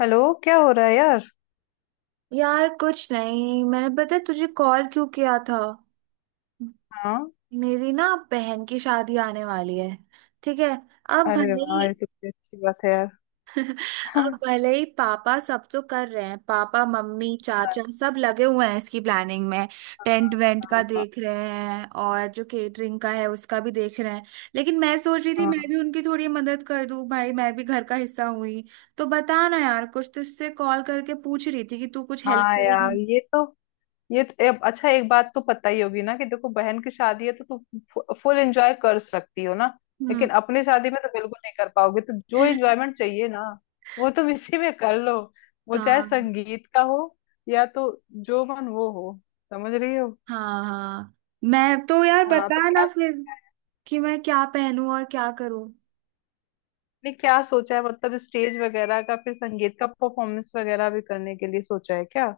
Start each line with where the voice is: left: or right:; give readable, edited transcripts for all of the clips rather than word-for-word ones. left: Hello. क्या हो रहा है यार?
right: यार कुछ नहीं। मैंने पता है तुझे कॉल क्यों किया था।
left: हाँ।
right: मेरी ना बहन की शादी आने वाली है। ठीक है। अब
left: अरे
right: भले ही
left: वाह, ये तो बड़ी अच्छी बात है यार।
right: अब भले ही पापा सब तो कर रहे हैं। पापा मम्मी चाचा सब लगे हुए हैं इसकी प्लानिंग में। टेंट वेंट का
left: हाँ
right: देख रहे हैं और जो केटरिंग का है उसका भी देख रहे हैं। लेकिन मैं सोच रही थी मैं
left: हाँ।
right: भी उनकी थोड़ी मदद कर दूं, भाई मैं भी घर का हिस्सा हुई। तो बता ना यार, कुछ तुझसे कॉल करके पूछ रही थी कि तू कुछ हेल्प
left: हाँ यार,
right: करेगी।
left: ये तो अब अच्छा, एक बात तो पता ही होगी ना कि देखो, बहन की शादी है तो तू फुल एंजॉय कर सकती हो ना।
right: हम्म।
left: लेकिन अपनी शादी में तो बिल्कुल नहीं कर पाओगे, तो जो एंजॉयमेंट चाहिए ना, वो तुम इसी में कर लो। वो चाहे
right: हाँ।
left: संगीत का हो या तो जो मन वो हो। समझ रही हो?
right: हाँ हाँ, मैं तो यार
left: हाँ तो
right: बता
left: क्या
right: ना फिर कि मैं क्या पहनूं और क्या करूं।
left: ने क्या सोचा है, मतलब स्टेज वगैरह का, फिर संगीत का परफॉर्मेंस वगैरह भी करने के लिए सोचा है क्या?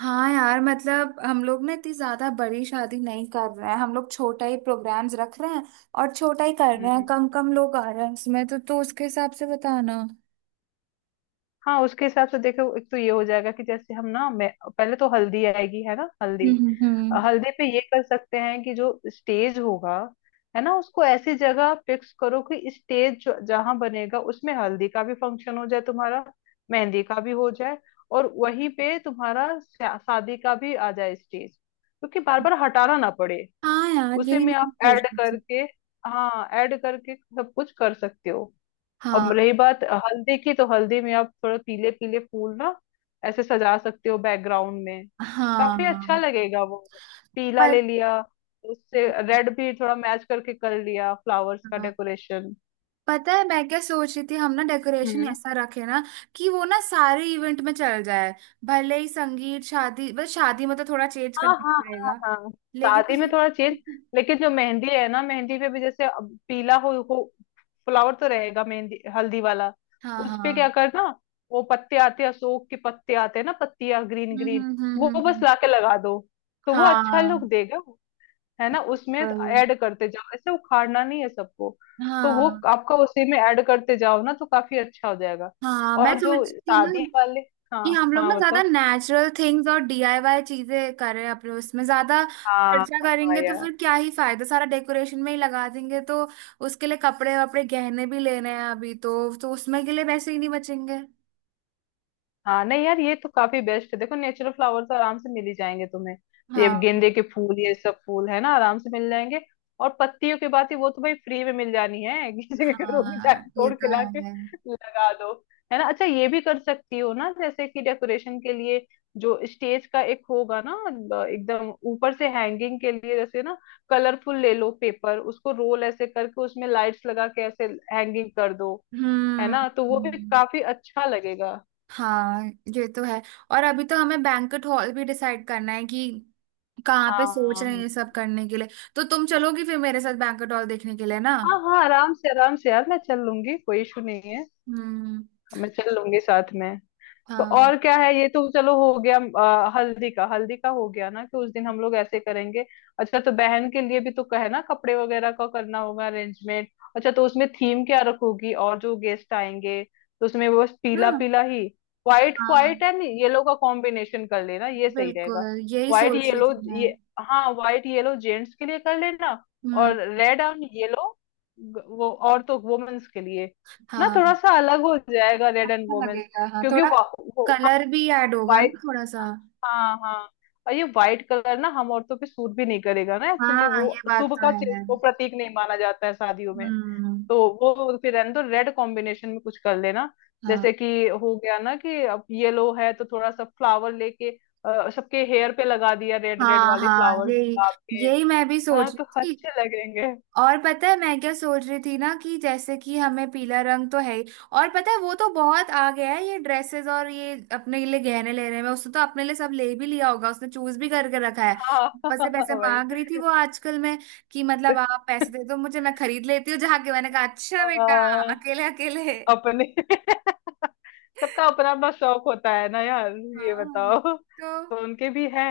right: हाँ यार, मतलब हम लोग ना इतनी ज्यादा बड़ी शादी नहीं कर रहे हैं। हम लोग छोटा ही प्रोग्राम्स रख रहे हैं और छोटा ही कर रहे हैं।
left: हम्म।
right: कम कम लोग आ रहे हैं इसमें तो उसके हिसाब से बताना।
left: हाँ, उसके हिसाब से देखो, एक तो ये हो जाएगा कि जैसे हम ना मैं पहले तो हल्दी आएगी, है ना, हल्दी।
right: हम्म हम्म हम्म।
left: हल्दी पे ये कर सकते हैं कि जो स्टेज होगा है ना, उसको ऐसी जगह फिक्स करो कि स्टेज जहाँ बनेगा उसमें हल्दी का भी फंक्शन हो जाए तुम्हारा, मेहंदी का भी हो जाए। और वहीं पे तुम्हारा शादी का भी आ जाए स्टेज, क्योंकि बार बार हटाना ना पड़े।
right: हाँ यार,
left: उसी
right: यही
left: में
right: मैं
left: आप
right: सोच
left: ऐड
right: रही थी।
left: करके, हाँ, ऐड करके सब कुछ कर सकते हो। अब
right: हाँ
left: रही बात हल्दी की, तो हल्दी में आप थोड़ा पीले पीले फूल ना ऐसे सजा सकते हो बैकग्राउंड में। काफी अच्छा
right: हाँ।
left: लगेगा वो। पीला
right: पर
left: ले लिया, उससे रेड भी थोड़ा मैच करके कर लिया फ्लावर्स का
right: हाँ।
left: डेकोरेशन।
right: पता है मैं क्या सोच रही थी? हम ना डेकोरेशन ऐसा रखे ना कि वो ना सारे इवेंट में चल जाए। भले ही संगीत शादी, बस शादी में तो थोड़ा चेंज
left: हाँ
right: करना
left: हाँ हाँ
right: पड़ेगा।
left: हाँ। शादी में
right: लेकिन
left: थोड़ा चेंज। लेकिन जो मेहंदी है ना, मेहंदी पे भी जैसे अब पीला हो फ्लावर तो रहेगा, मेहंदी हल्दी वाला।
right: हाँ
left: उस पे क्या
right: हाँ।
left: करना? वो पत्ते आते हैं, अशोक के पत्ते आते हैं ना, पत्तियां ग्रीन
right: हम्म
left: ग्रीन।
right: हम्म हम्म
left: वो
right: हम्म,
left: बस
right: हम्म।
left: लाके लगा दो तो वो अच्छा लुक
right: हाँ।
left: देगा। है ना, उसमें
right: बिल्कुल।
left: ऐड करते जाओ, ऐसे उखाड़ना नहीं है सबको। तो वो
right: हाँ
left: आपका उसी में ऐड करते जाओ ना, तो काफी अच्छा हो जाएगा।
right: हाँ, मैं
left: और
right: सोच
left: जो
right: रही थी ना
left: शादी वाले, हाँ
right: कि हम लोग
left: हाँ
right: ना ज्यादा
left: बताओ,
right: नेचुरल थिंग्स और डीआईवाई चीजें करें। अपने उसमें ज्यादा
left: हाँ
right: खर्चा
left: हाँ
right: करेंगे तो
left: यार।
right: फिर क्या ही फायदा, सारा डेकोरेशन में ही लगा देंगे तो उसके लिए कपड़े वपड़े गहने भी लेने हैं अभी तो उसमें के लिए पैसे ही नहीं बचेंगे।
left: हाँ नहीं यार, ये तो काफी बेस्ट है, देखो नेचुरल फ्लावर तो आराम से मिल ही जाएंगे तुम्हें। ये
right: हाँ
left: गेंदे के फूल, ये सब फूल है ना, आराम से मिल जाएंगे। और पत्तियों की बात ही, वो तो भाई फ्री में मिल जानी है। किसी के घरों में
right: हाँ,
left: जाके
right: ये
left: तोड़ के
right: तो
left: लाके
right: है।
left: लगा दो। है ना, अच्छा ये भी कर सकती हो ना, जैसे कि डेकोरेशन के लिए जो स्टेज का एक होगा ना, एकदम ऊपर से हैंगिंग के लिए जैसे ना, कलरफुल ले लो पेपर, उसको रोल ऐसे करके उसमें लाइट्स लगा के ऐसे हैंगिंग कर दो। है
right: हम्म
left: ना, तो वो भी
right: हम्म,
left: काफी अच्छा लगेगा।
right: हाँ ये तो है। और अभी तो हमें बैंक्वेट हॉल भी डिसाइड करना है कि कहाँ पे
left: हाँ
right: सोच रहे हैं
left: हाँ
right: ये सब करने के लिए। तो तुम चलोगी फिर मेरे साथ बैंक्वेट हॉल देखने के लिए ना?
left: हाँ हाँ, आराम से यार, मैं चल लूंगी, कोई इशू नहीं है।
right: हम्म।
left: मैं चल लूंगी साथ में। तो
right: हाँ
left: और क्या है, ये तो चलो हो गया, हल्दी का हो गया ना कि उस दिन हम लोग ऐसे करेंगे। अच्छा, तो बहन के लिए भी तो कहे ना, कपड़े वगैरह का करना होगा अरेंजमेंट। अच्छा, तो उसमें थीम क्या रखोगी और जो गेस्ट आएंगे, तो उसमें वो बस पीला
right: हाँ
left: पीला ही, व्हाइट
right: हाँ,
left: व्हाइट एंड येलो का कॉम्बिनेशन कर लेना, ये सही
right: बिल्कुल
left: रहेगा।
right: यही
left: व्हाइट
right: सोच रही
left: येलो
right: थी मैं।
left: ये, हाँ, व्हाइट येलो जेंट्स के लिए कर लेना।
right: हम्म।
left: और रेड एंड येलो, वो और तो वुमेन्स के लिए ना, थोड़ा
right: हाँ
left: सा अलग हो जाएगा, रेड एंड
right: अच्छा
left: वुमेन्स।
right: लगेगा, हाँ
left: क्योंकि
right: थोड़ा
left: वो, हाँ,
right: कलर भी ऐड होगा
left: व्हाइट,
right: ना थोड़ा सा।
left: हाँ हाँ। और ये व्हाइट कलर ना हम औरतों पे सूट भी नहीं करेगा ना, एक्चुअली
right: हाँ, ये
left: वो
right: बात
left: शुभ
right: तो
left: का
right: है
left: वो
right: मैम।
left: प्रतीक नहीं माना जाता है शादियों में।
right: हम्म।
left: तो वो फिर रहने दो, रेड कॉम्बिनेशन में कुछ कर लेना।
right: हाँ
left: जैसे कि हो गया ना कि अब येलो है, तो थोड़ा सा फ्लावर लेके सबके हेयर पे लगा दिया रेड रेड
right: हाँ
left: वाले
right: हाँ,
left: फ्लावर्स,
right: यही
left: गुलाब के।
right: यही मैं भी
left: हाँ
right: सोच रही
left: तो
right: थी।
left: अच्छे लगेंगे।
right: और पता है मैं क्या सोच रही थी ना कि जैसे कि हमें पीला रंग तो है ही। और पता है वो तो बहुत आ गया है ये ड्रेसेस, और ये अपने लिए गहने लेने में उसने तो अपने लिए सब ले भी लिया होगा, उसने चूज भी करके रखा है। पैसे पैसे
left: हाँ।
right: मांग रही थी वो आजकल में कि मतलब आप पैसे दे दो मुझे, मैं खरीद लेती हूँ जाके। मैंने कहा अच्छा बेटा,
left: भाई
right: अकेले अकेले।
left: अपने सबका अपना अपना शौक होता है ना यार। ये
right: हाँ।
left: बताओ,
right: तो
left: तो उनके भी है।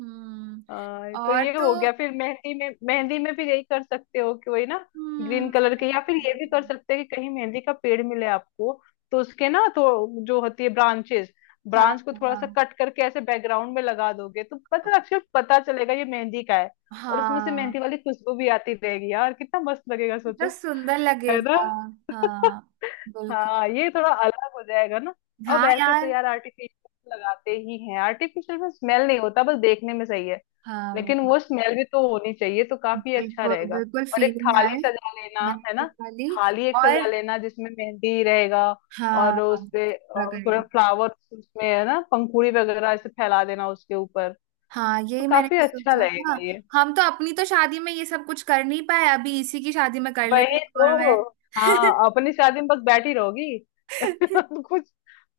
right: हम्म।
left: तो
right: और
left: ये
right: तो
left: हो गया, फिर मेहंदी में भी यही कर सकते हो कि वही ना, ग्रीन
right: हम्म।
left: कलर के, या फिर ये भी कर सकते हैं कि कहीं मेहंदी का पेड़ मिले आपको, तो उसके ना तो जो होती है ब्रांचेस।
right: हाँ
left: ब्रांच को थोड़ा सा
right: हाँ
left: कट करके ऐसे बैकग्राउंड में लगा दोगे तो पता अच्छे पता चलेगा ये मेहंदी का है। और उसमें से मेहंदी
right: हाँ।
left: वाली खुशबू भी आती रहेगी यार, कितना मस्त लगेगा,
right: कितना
left: सोचो।
right: सुंदर
left: है ना।
right: लगेगा। हाँ बिल्कुल।
left: हाँ, ये थोड़ा अलग हो जाएगा ना। अब
right: हाँ
left: वैसे तो
right: यार,
left: यार आर्टिफिशियल लगाते ही हैं, आर्टिफिशियल में स्मेल नहीं होता, बस देखने में सही है।
right: हाँ
left: लेकिन वो स्मेल भी तो होनी चाहिए, तो काफी अच्छा
right: बिल्कुल
left: रहेगा।
right: बिल्कुल,
left: और एक
right: फीलिंग
left: थाली
right: आए।
left: सजा लेना, है
right: मेहंदी
left: ना,
right: वाली।
left: थाली एक
right: और
left: सजा लेना जिसमें मेहंदी रहेगा।
right: हाँ,
left: और उसपे
right: पूरा
left: थोड़ा
right: करेंगे।
left: फ्लावर उसमें, है ना, पंखुड़ी वगैरह ऐसे फैला देना उसके ऊपर।
right: हाँ,
left: तो
right: यही मैंने
left: काफी
right: भी
left: अच्छा
right: सोचा था।
left: लगेगा ये।
right: हम तो अपनी तो शादी में ये सब कुछ कर नहीं पाए, अभी इसी की शादी में कर लेते।
left: वही
right: और मैं
left: तो। हाँ, अपनी शादी में बस बैठी रहोगी। कुछ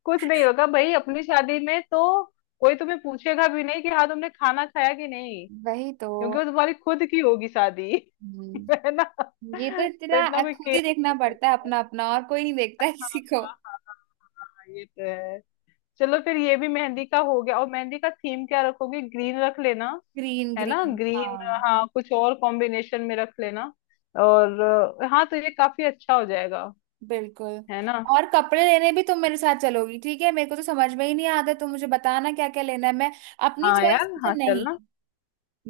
left: कुछ नहीं होगा भाई, अपनी शादी में तो कोई तुम्हें पूछेगा भी नहीं कि हाँ तुमने खाना खाया कि नहीं।
right: वही तो।
left: क्योंकि वो तुम्हारी खुद की होगी शादी। है
right: हम्म,
left: ना,
right: ये तो
left: तो
right: तेरा।
left: इतना कोई
right: खुद
left: केयर
right: ही देखना
left: नहीं
right: पड़ता है
left: करता है।
right: अपना अपना, और कोई नहीं देखता है
left: हाँ
right: किसी को।
left: हाँ हाँ हाँ, ये तो है। चलो फिर, ये भी मेहंदी का हो गया, और मेहंदी का थीम क्या रखोगी, ग्रीन रख लेना।
right: ग्रीन
left: है ना,
right: ग्रीन,
left: ग्रीन,
right: हाँ।
left: हाँ, कुछ और कॉम्बिनेशन में रख लेना। और हाँ, तो ये काफी अच्छा हो जाएगा।
right: बिल्कुल।
left: है ना।
right: और कपड़े लेने भी तुम मेरे साथ चलोगी, ठीक है? मेरे को तो समझ में ही नहीं आता तो मुझे बताना क्या क्या लेना है। मैं अपनी
left: हाँ
right: चॉइस
left: यार,
right: में
left: हाँ
right: तो नहीं।
left: चलना।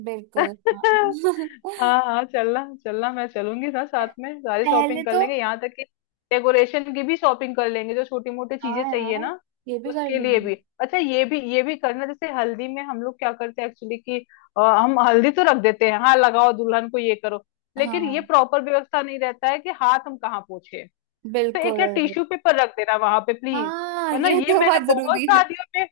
right: बिल्कुल हाँ।
left: हाँ हाँ, चलना चलना, मैं चलूंगी ना साथ में, सारी
right: पहले
left: शॉपिंग कर
right: तो
left: लेंगे, यहाँ तक कि डेकोरेशन की भी शॉपिंग कर लेंगे, जो छोटी मोटी
right: हाँ
left: चीजें चाहिए
right: यार,
left: ना
right: ये भी कर
left: उसके लिए
right: लेंगे।
left: भी। अच्छा, ये भी करना, जैसे हल्दी में हम लोग क्या करते हैं एक्चुअली कि हम हल्दी तो रख देते हैं, हाँ लगाओ दुल्हन को, ये करो। लेकिन ये
right: हाँ
left: प्रॉपर व्यवस्था नहीं रहता है कि हाथ हम कहाँ पोंछे। तो एक
right: बिल्कुल,
left: यार टिश्यू पेपर रख देना वहां पे प्लीज।
right: हाँ
left: है ना,
right: ये तो बहुत जरूरी है।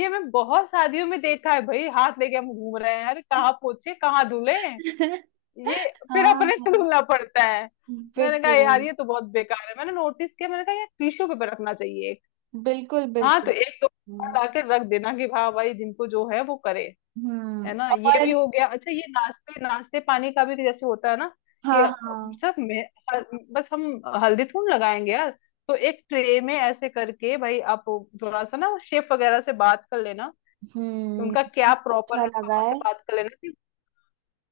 left: ये मैं बहुत शादियों में देखा है भाई, हाथ लेके हम घूम रहे हैं, अरे कहाँ पोछे, कहाँ धुले। ये फिर
right: हाँ
left: अपने से
right: हाँ,
left: धुलना पड़ता है। मैंने कहा
right: बिल्कुल
left: यार, ये तो बहुत बेकार है, मैंने नोटिस किया, मैंने कहा यार टिश्यू पेपर रखना चाहिए एक।
right: बिल्कुल।
left: हाँ तो
right: बिल्कुल।
left: एक दो लाके रख देना कि हाँ भाई, जिनको जो है वो करे। है ना, ये भी
right: और।
left: हो गया। अच्छा, ये नाश्ते नाश्ते पानी का भी जैसे होता है ना, कि
right: हाँ हाँ।
left: सब हल- बस हम हल्दी थूम लगाएंगे यार, तो एक ट्रे में ऐसे करके भाई आप थोड़ा सा ना शेफ वगैरह से बात कर लेना कि
right: हम्म,
left: उनका क्या प्रॉपर
right: अच्छा
left: है,
right: लगा
left: पापा
right: है।
left: से बात कर लेना कि,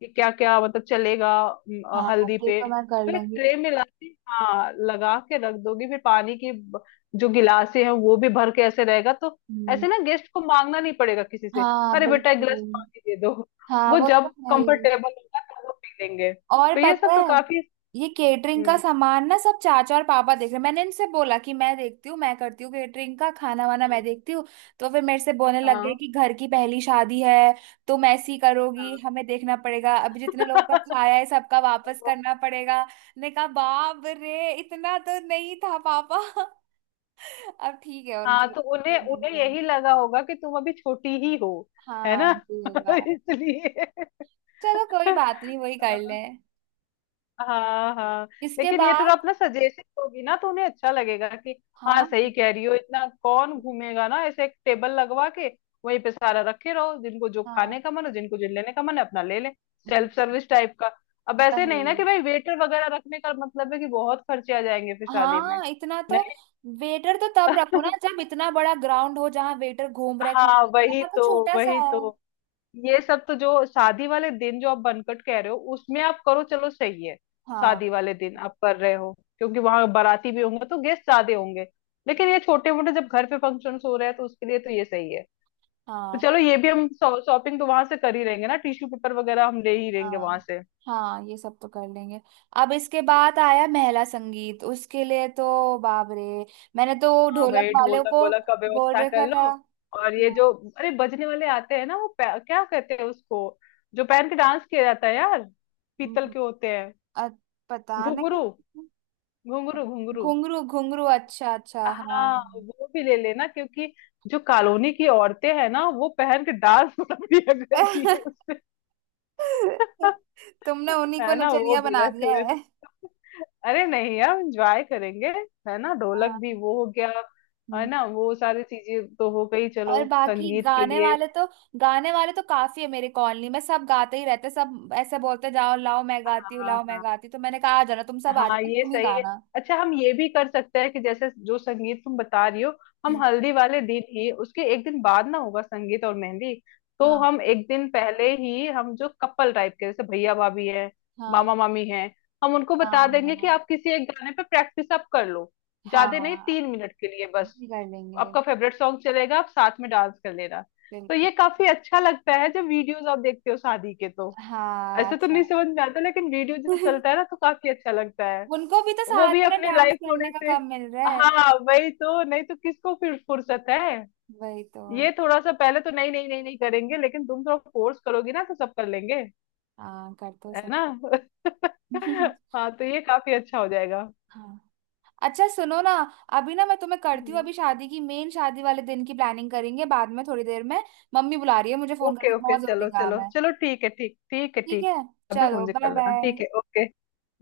left: कि क्या क्या मतलब चलेगा
right: हाँ,
left: हल्दी
right: ये
left: पे,
right: तो मैं कर
left: फिर
right: लूंगी।
left: ट्रे में ला के हाँ लगा के रख दोगी, फिर पानी की जो गिलासे हैं वो भी भर के ऐसे रहेगा, तो
right: हम्म,
left: ऐसे ना गेस्ट को मांगना नहीं पड़ेगा किसी से,
right: हाँ
left: अरे बेटा एक गिलास
right: बिल्कुल।
left: पानी दे दो।
right: हाँ
left: वो
right: वो तो
left: जब
right: है ही।
left: कंफर्टेबल होगा तब वो पी लेंगे।
right: और
left: तो ये सब
right: पता
left: तो
right: है
left: काफी।
right: ये केटरिंग का
left: हम्म,
right: सामान ना सब चाचा और पापा देख रहे हैं। मैंने इनसे बोला कि मैं देखती हूँ, मैं करती हूँ केटरिंग का, खाना वाना मैं देखती हूँ। तो फिर मेरे से बोलने लग
left: हाँ
right: गए कि घर की पहली शादी है, तुम ऐसी करोगी,
left: हाँ,
right: हमें देखना पड़ेगा, अभी जितने लोगों का खाया
left: हाँ।
right: है सबका वापस करना पड़ेगा। ने कहा बाप रे, इतना तो नहीं था पापा। अब ठीक है उनका।
left: हाँ तो उन्हें उन्हें यही लगा होगा कि तुम अभी छोटी ही हो। है
right: हाँ
left: ना,
right: जी होगा।
left: इसलिए।
right: चलो कोई बात नहीं, वही कर लें
left: हाँ हाँ,
right: इसके
left: लेकिन ये थोड़ा
right: बाद।
left: अपना सजेशन होगी ना तो उन्हें अच्छा लगेगा कि हाँ
right: हाँ
left: सही कह रही हो, इतना कौन घूमेगा ना, ऐसे एक टेबल लगवा के वहीं पे सारा रखे रहो, जिनको जो
right: हाँ।
left: खाने का मन है, जिनको जो लेने का मन है, अपना ले ले।
right: हम्म,
left: सेल्फ सर्विस टाइप का। अब ऐसे नहीं ना कि
right: वही।
left: भाई वेटर वगैरह रखने का मतलब है कि बहुत खर्चे आ जाएंगे फिर शादी में।
right: हाँ इतना तो,
left: नहीं।
right: वेटर तो तब रखो ना जब इतना बड़ा ग्राउंड हो जहाँ वेटर घूम रहे खा
left: हाँ
right: रहे,
left: वही
right: यहाँ तो
left: तो,
right: छोटा सा
left: वही
right: है।
left: तो। ये सब तो जो शादी वाले दिन, जो आप बनकट कह रहे हो उसमें आप करो, चलो सही है।
right: हाँ
left: शादी वाले दिन आप कर रहे हो, क्योंकि वहां बाराती भी होंगे तो गेस्ट ज्यादा होंगे। लेकिन ये छोटे मोटे जब घर पे फंक्शन हो रहे हैं तो उसके लिए तो ये सही है। तो
right: हाँ
left: चलो, ये भी हम शॉपिंग तो वहां से कर ही रहेंगे ना, टिश्यू पेपर वगैरह हम ले ही लेंगे
right: हाँ,
left: वहां से।
right: हाँ ये सब तो कर लेंगे। अब इसके बाद आया महिला संगीत, उसके लिए तो बाप रे। मैंने तो
left: हाँ
right: ढोलक
left: भाई,
right: वाले
left: ढोलक
right: को
left: वोलक का
right: बोल
left: व्यवस्था कर
right: रखा था।
left: लो। और ये जो,
right: हाँ,
left: अरे बजने वाले आते हैं ना, वो क्या कहते हैं उसको, जो पहन के डांस किया जाता है यार, पीतल
right: हम्म,
left: के होते हैं,
right: अ- पता नहीं।
left: घुंघरू, घुंघरू घुंघरू।
right: घुंघरू घुंघरू, अच्छा अच्छा हाँ।
left: हाँ, वो भी ले लेना, क्योंकि जो कॉलोनी की औरतें हैं ना, वो पहन के डांस कर दिया करती है उसपे।
right: तुमने उन्हीं को
left: है ना, वो
right: नचनिया
left: भी
right: बना
left: रख
right: दिया है।
left: लेना। अरे नहीं यार, एंजॉय करेंगे। है ना, ढोलक भी
right: हाँ।
left: वो हो गया। है
right: हम्म।
left: ना, वो सारी चीजें तो हो गई, चलो
right: और बाकी
left: संगीत के
right: गाने
left: लिए।
right: वाले तो, गाने वाले तो काफी है मेरे कॉलोनी में। सब गाते ही रहते, सब ऐसे बोलते जाओ, लाओ मैं गाती हूँ,
left: हाँ
right: लाओ मैं
left: हाँ
right: गाती हूँ। तो मैंने कहा आ जाना तुम सब, आ
left: हाँ,
right: जाना
left: ये
right: तुम ही
left: सही है।
right: गाना।
left: अच्छा, हम ये भी कर सकते हैं कि जैसे जो संगीत तुम बता रही हो,
right: हम्म,
left: हम हल्दी वाले दिन ही, उसके एक दिन बाद ना होगा संगीत और मेहंदी। तो
right: हाँ
left: हम एक दिन पहले ही हम जो कपल टाइप के, जैसे भैया भाभी हैं,
right: हाँ
left: मामा मामी हैं, हम उनको बता देंगे कि
right: हाँ।
left: आप किसी एक गाने पे प्रैक्टिस आप कर लो। ज्यादा नहीं,
right: हाँ,
left: 3 मिनट के लिए बस।
right: ये कर लेंगे।
left: आपका फेवरेट सॉन्ग चलेगा, आप साथ में डांस कर लेना। तो
right: बिल्कुल।
left: ये काफी अच्छा लगता है, जब वीडियोस आप देखते हो शादी के, तो
right: हाँ
left: ऐसे तो
right: अच्छा।
left: नहीं समझ में आता लेकिन वीडियो जो चलता है ना, तो काफी अच्छा लगता।
right: उनको भी तो
left: वो भी
right: साथ में
left: अपनी
right: डांस
left: लाइफ
right: करने
left: थोड़े
right: का
left: से।
right: काम मिल रहा है।
left: हाँ वही तो, नहीं तो किसको फिर फुर्सत है।
right: वही तो।
left: ये थोड़ा सा पहले तो नहीं नहीं नहीं नहीं करेंगे, लेकिन तुम थोड़ा फोर्स करोगी ना तो सब कर लेंगे।
right: हाँ कर दो
left: है
right: सब।
left: ना। हाँ, तो ये काफी अच्छा हो जाएगा।
right: हाँ। अच्छा सुनो ना, अभी ना मैं तुम्हें करती हूँ। अभी शादी की मेन, शादी वाले दिन की प्लानिंग करेंगे बाद में थोड़ी देर में। मम्मी बुला रही है मुझे फोन
left: ओके
right: करके,
left: ओके,
right: बहुत जरूरी
left: चलो
right: काम
left: चलो
right: है।
left: चलो, ठीक है, ठीक, ठीक है,
right: ठीक है,
left: ठीक। बाद में
right: चलो
left: फोन चेक कर
right: बाय
left: लेना,
right: बाय।
left: ठीक है, ओके।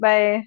left: बाय।